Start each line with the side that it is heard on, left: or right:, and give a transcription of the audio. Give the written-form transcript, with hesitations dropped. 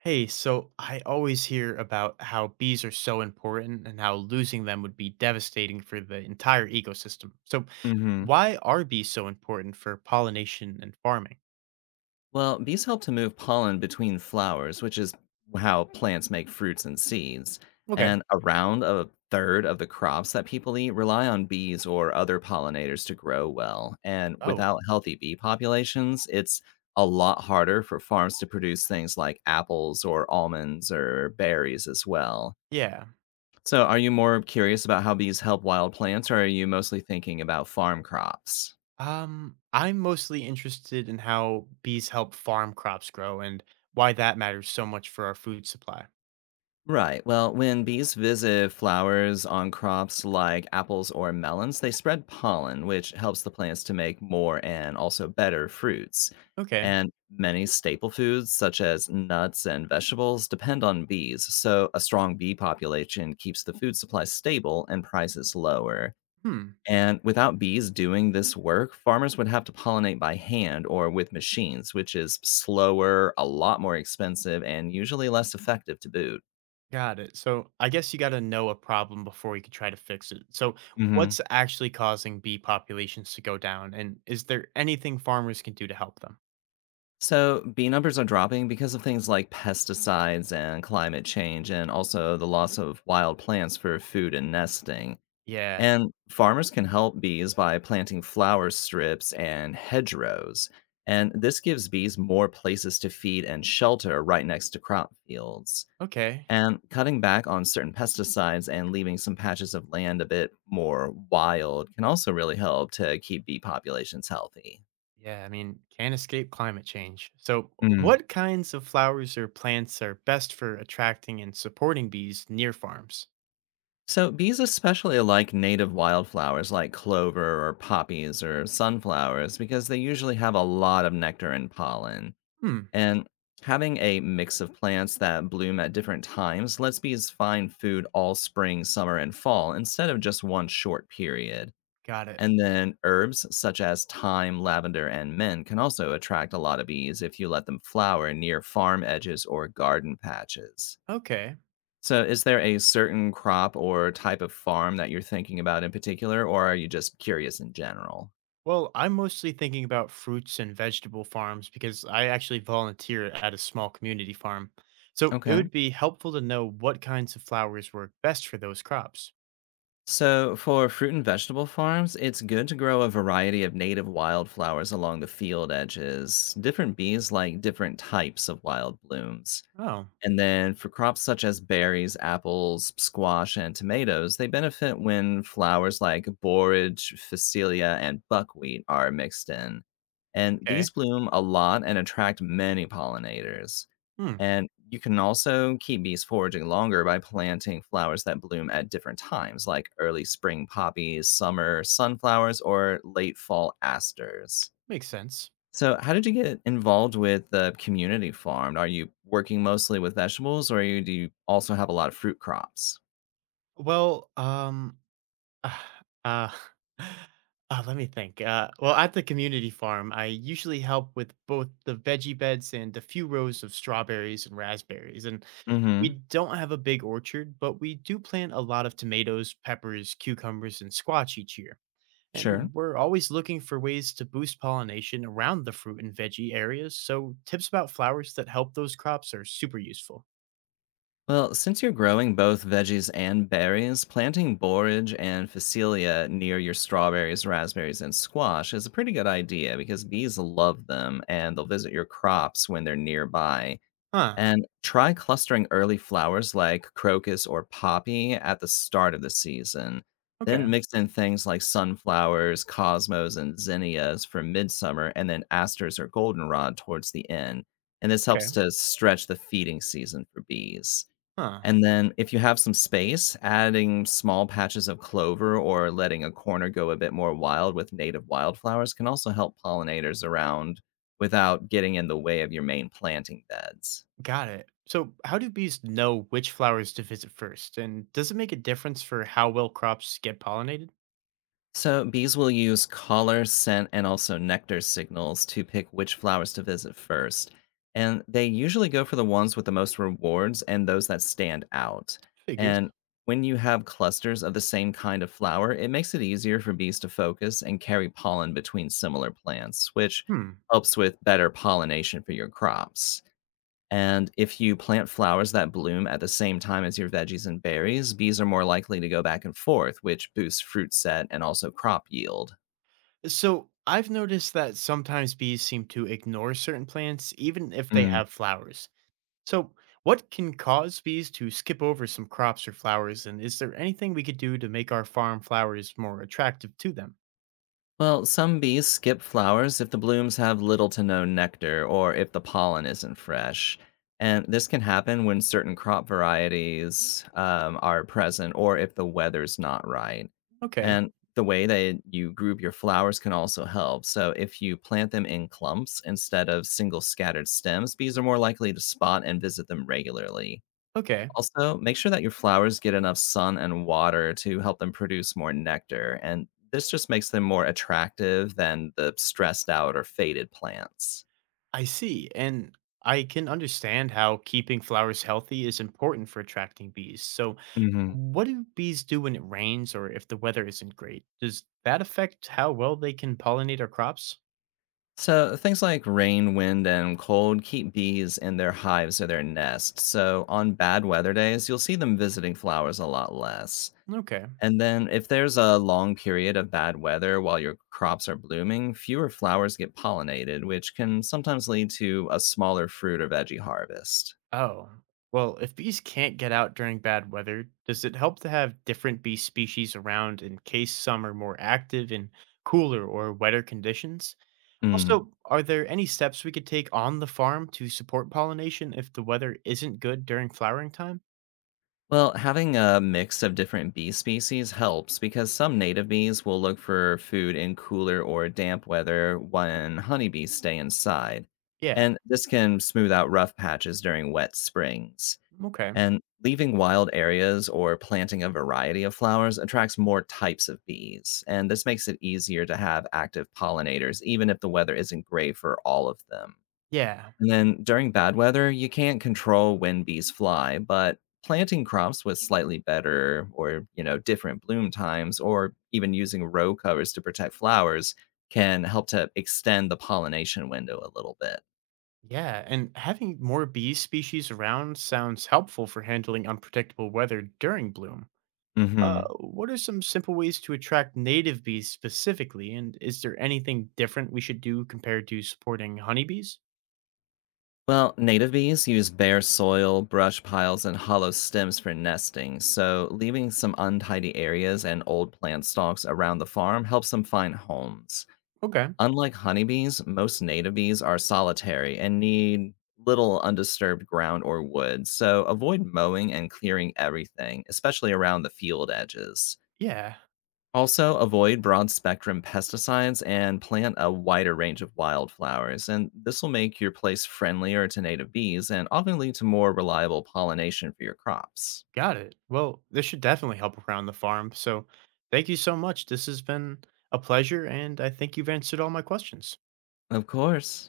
right: Hey, so I always hear about how bees are so important and how losing them would be devastating for the entire ecosystem. So,
left: Mhm.
right: why are bees so important for pollination and farming?
left: Well, bees help to move pollen between flowers, which is how plants make fruits and seeds.
right: Okay.
left: And around a third of the crops that people eat rely on bees or other pollinators to grow well. And
right: Oh,
left: without healthy bee populations, it's a lot harder for farms to produce things like apples or almonds or berries as well.
right: yeah.
left: So, are you more curious about how bees help wild plants, or are you mostly thinking about farm crops?
right: I'm mostly interested in how bees help farm crops grow and why that matters so much for our food supply.
left: Right. Well, when bees visit flowers on crops like apples or melons, they spread pollen, which helps the plants to make more and also better fruits.
right: Okay.
left: And many staple foods, such as nuts and vegetables, depend on bees. So a strong bee population keeps the food supply stable and prices lower.
right: Hmm.
left: And without bees doing this work, farmers would have to pollinate by hand or with machines, which is slower, a lot more expensive, and usually less effective to boot.
right: Got it. So I guess you got to know a problem before you can try to fix it. So what's actually causing bee populations to go down? And is there anything farmers can do to help them?
left: So, bee numbers are dropping because of things like pesticides and climate change, and also the loss of wild plants for food and nesting.
right: Yeah.
left: And farmers can help bees by planting flower strips and hedgerows. And this gives bees more places to feed and shelter right next to crop fields.
right: Okay.
left: And cutting back on certain pesticides and leaving some patches of land a bit more wild can also really help to keep bee populations healthy.
right: Yeah. I mean, can't escape climate change. So what kinds of flowers or plants are best for attracting and supporting bees near farms?
left: So bees especially like native wildflowers like clover or poppies or sunflowers because they usually have a lot of nectar and pollen.
right: Hmm.
left: And having a mix of plants that bloom at different times lets bees find food all spring, summer, and fall instead of just one short period.
right: Got it.
left: And then herbs such as thyme, lavender, and mint can also attract a lot of bees if you let them flower near farm edges or garden patches.
right: Okay.
left: So, is there a certain crop or type of farm that you're thinking about in particular, or are you just curious in general?
right: Well, I'm mostly thinking about fruits and vegetable farms because I actually volunteer at a small community farm. So it
left: Okay.
right: would be helpful to know what kinds of flowers work best for those crops.
left: So, for fruit and vegetable farms, it's good to grow a variety of native wildflowers along the field edges. Different bees like different types of wild blooms.
right: Oh,
left: And then for crops such as berries, apples, squash, and tomatoes, they benefit when flowers like borage, phacelia, and buckwheat are mixed in. And
right: okay.
left: these bloom a lot and attract many pollinators.
right: Hmm,
left: And you can also keep bees foraging longer by planting flowers that bloom at different times, like early spring poppies, summer sunflowers, or late fall asters.
right: makes sense.
left: So, how did you get involved with the community farm? Are you working mostly with vegetables, or you, do you also have a lot of fruit crops?
right: Well, uh, uh, let me think. Well, at the community farm, I usually help with both the veggie beds and a few rows of strawberries and raspberries. And
left: Mm-hmm.
right: we don't have a big orchard, but we do plant a lot of tomatoes, peppers, cucumbers, and squash each year.
left: Sure.
right: And we're always looking for ways to boost pollination around the fruit and veggie areas, so tips about flowers that help those crops are super useful.
left: Well, since you're growing both veggies and berries, planting borage and phacelia near your strawberries, raspberries, and squash is a pretty good idea because bees love them and they'll visit your crops when they're nearby.
right: Huh.
left: And try clustering early flowers like crocus or poppy at the start of the season.
right: Okay.
left: Then mix in things like sunflowers, cosmos, and zinnias for midsummer, and then asters or goldenrod towards the end. And this
right: Okay.
left: helps to stretch the feeding season for bees.
right: Huh.
left: And then, if you have some space, adding small patches of clover or letting a corner go a bit more wild with native wildflowers can also help pollinators around without getting in the way of your main planting beds.
right: Got it. So, how do bees know which flowers to visit first? And does it make a difference for how well crops get pollinated?
left: So bees will use color, scent, and also nectar signals to pick which flowers to visit first. And they usually go for the ones with the most rewards and those that stand out.
right: Figures.
left: And when you have clusters of the same kind of flower, it makes it easier for bees to focus and carry pollen between similar plants, which
right: Hmm.
left: helps with better pollination for your crops. And if you plant flowers that bloom at the same time as your veggies and berries, bees are more likely to go back and forth, which boosts fruit set and also crop yield.
right: So I've noticed that sometimes bees seem to ignore certain plants, even if they have flowers. So, what can cause bees to skip over some crops or flowers? And is there anything we could do to make our farm flowers more attractive to them?
left: Well, some bees skip flowers if the blooms have little to no nectar or if the pollen isn't fresh. And this can happen when certain crop varieties are present or if the weather's not right.
right: Okay,
left: And the way that you group your flowers can also help. So, if you plant them in clumps instead of single scattered stems, bees are more likely to spot and visit them regularly.
right: okay,
left: Also, make sure that your flowers get enough sun and water to help them produce more nectar, and this just makes them more attractive than the stressed out or faded plants.
right: I see. And I can understand how keeping flowers healthy is important for attracting bees. So,
left: Hmm.
right: what do bees do when it rains or if the weather isn't great? Does that affect how well they can pollinate our crops?
left: So, things like rain, wind, and cold keep bees in their hives or their nests. So, on bad weather days, you'll see them visiting flowers a lot less.
right: Okay.
left: And then, if there's a long period of bad weather while your crops are blooming, fewer flowers get pollinated, which can sometimes lead to a smaller fruit or veggie harvest.
right: Oh, well, if bees can't get out during bad weather, does it help to have different bee species around in case some are more active in cooler or wetter conditions?
left: Mm.
right: Also, are there any steps we could take on the farm to support pollination if the weather isn't good during flowering time?
left: Well, having a mix of different bee species helps because some native bees will look for food in cooler or damp weather when honeybees stay inside.
right: Yeah,
left: And this can smooth out rough patches during wet springs.
right: okay.
left: And leaving wild areas or planting a variety of flowers attracts more types of bees. And this makes it easier to have active pollinators, even if the weather isn't great for all of them.
right: Yeah,
left: And then during bad weather, you can't control when bees fly, but planting crops with slightly better or different bloom times or even using row covers to protect flowers can help to extend the pollination window a little bit.
right: yeah. And having more bee species around sounds helpful for handling unpredictable weather during bloom.
left: Hmm.
right: What are some simple ways to attract native bees specifically? And is there anything different we should do compared to supporting honeybees?
left: Well, native bees use bare soil, brush piles, and hollow stems for nesting, so leaving some untidy areas and old plant stalks around the farm helps them find homes.
right: Okay.
left: Unlike honeybees, most native bees are solitary and need little undisturbed ground or wood, so avoid mowing and clearing everything, especially around the field edges.
right: Yeah.
left: Also, avoid broad spectrum pesticides and plant a wider range of wildflowers, and this will make your place friendlier to native bees and often lead to more reliable pollination for your crops.
right: Got it. Well, this should definitely help around the farm. So thank you so much. This has been a pleasure. And I think you've answered all my questions.
left: Of course.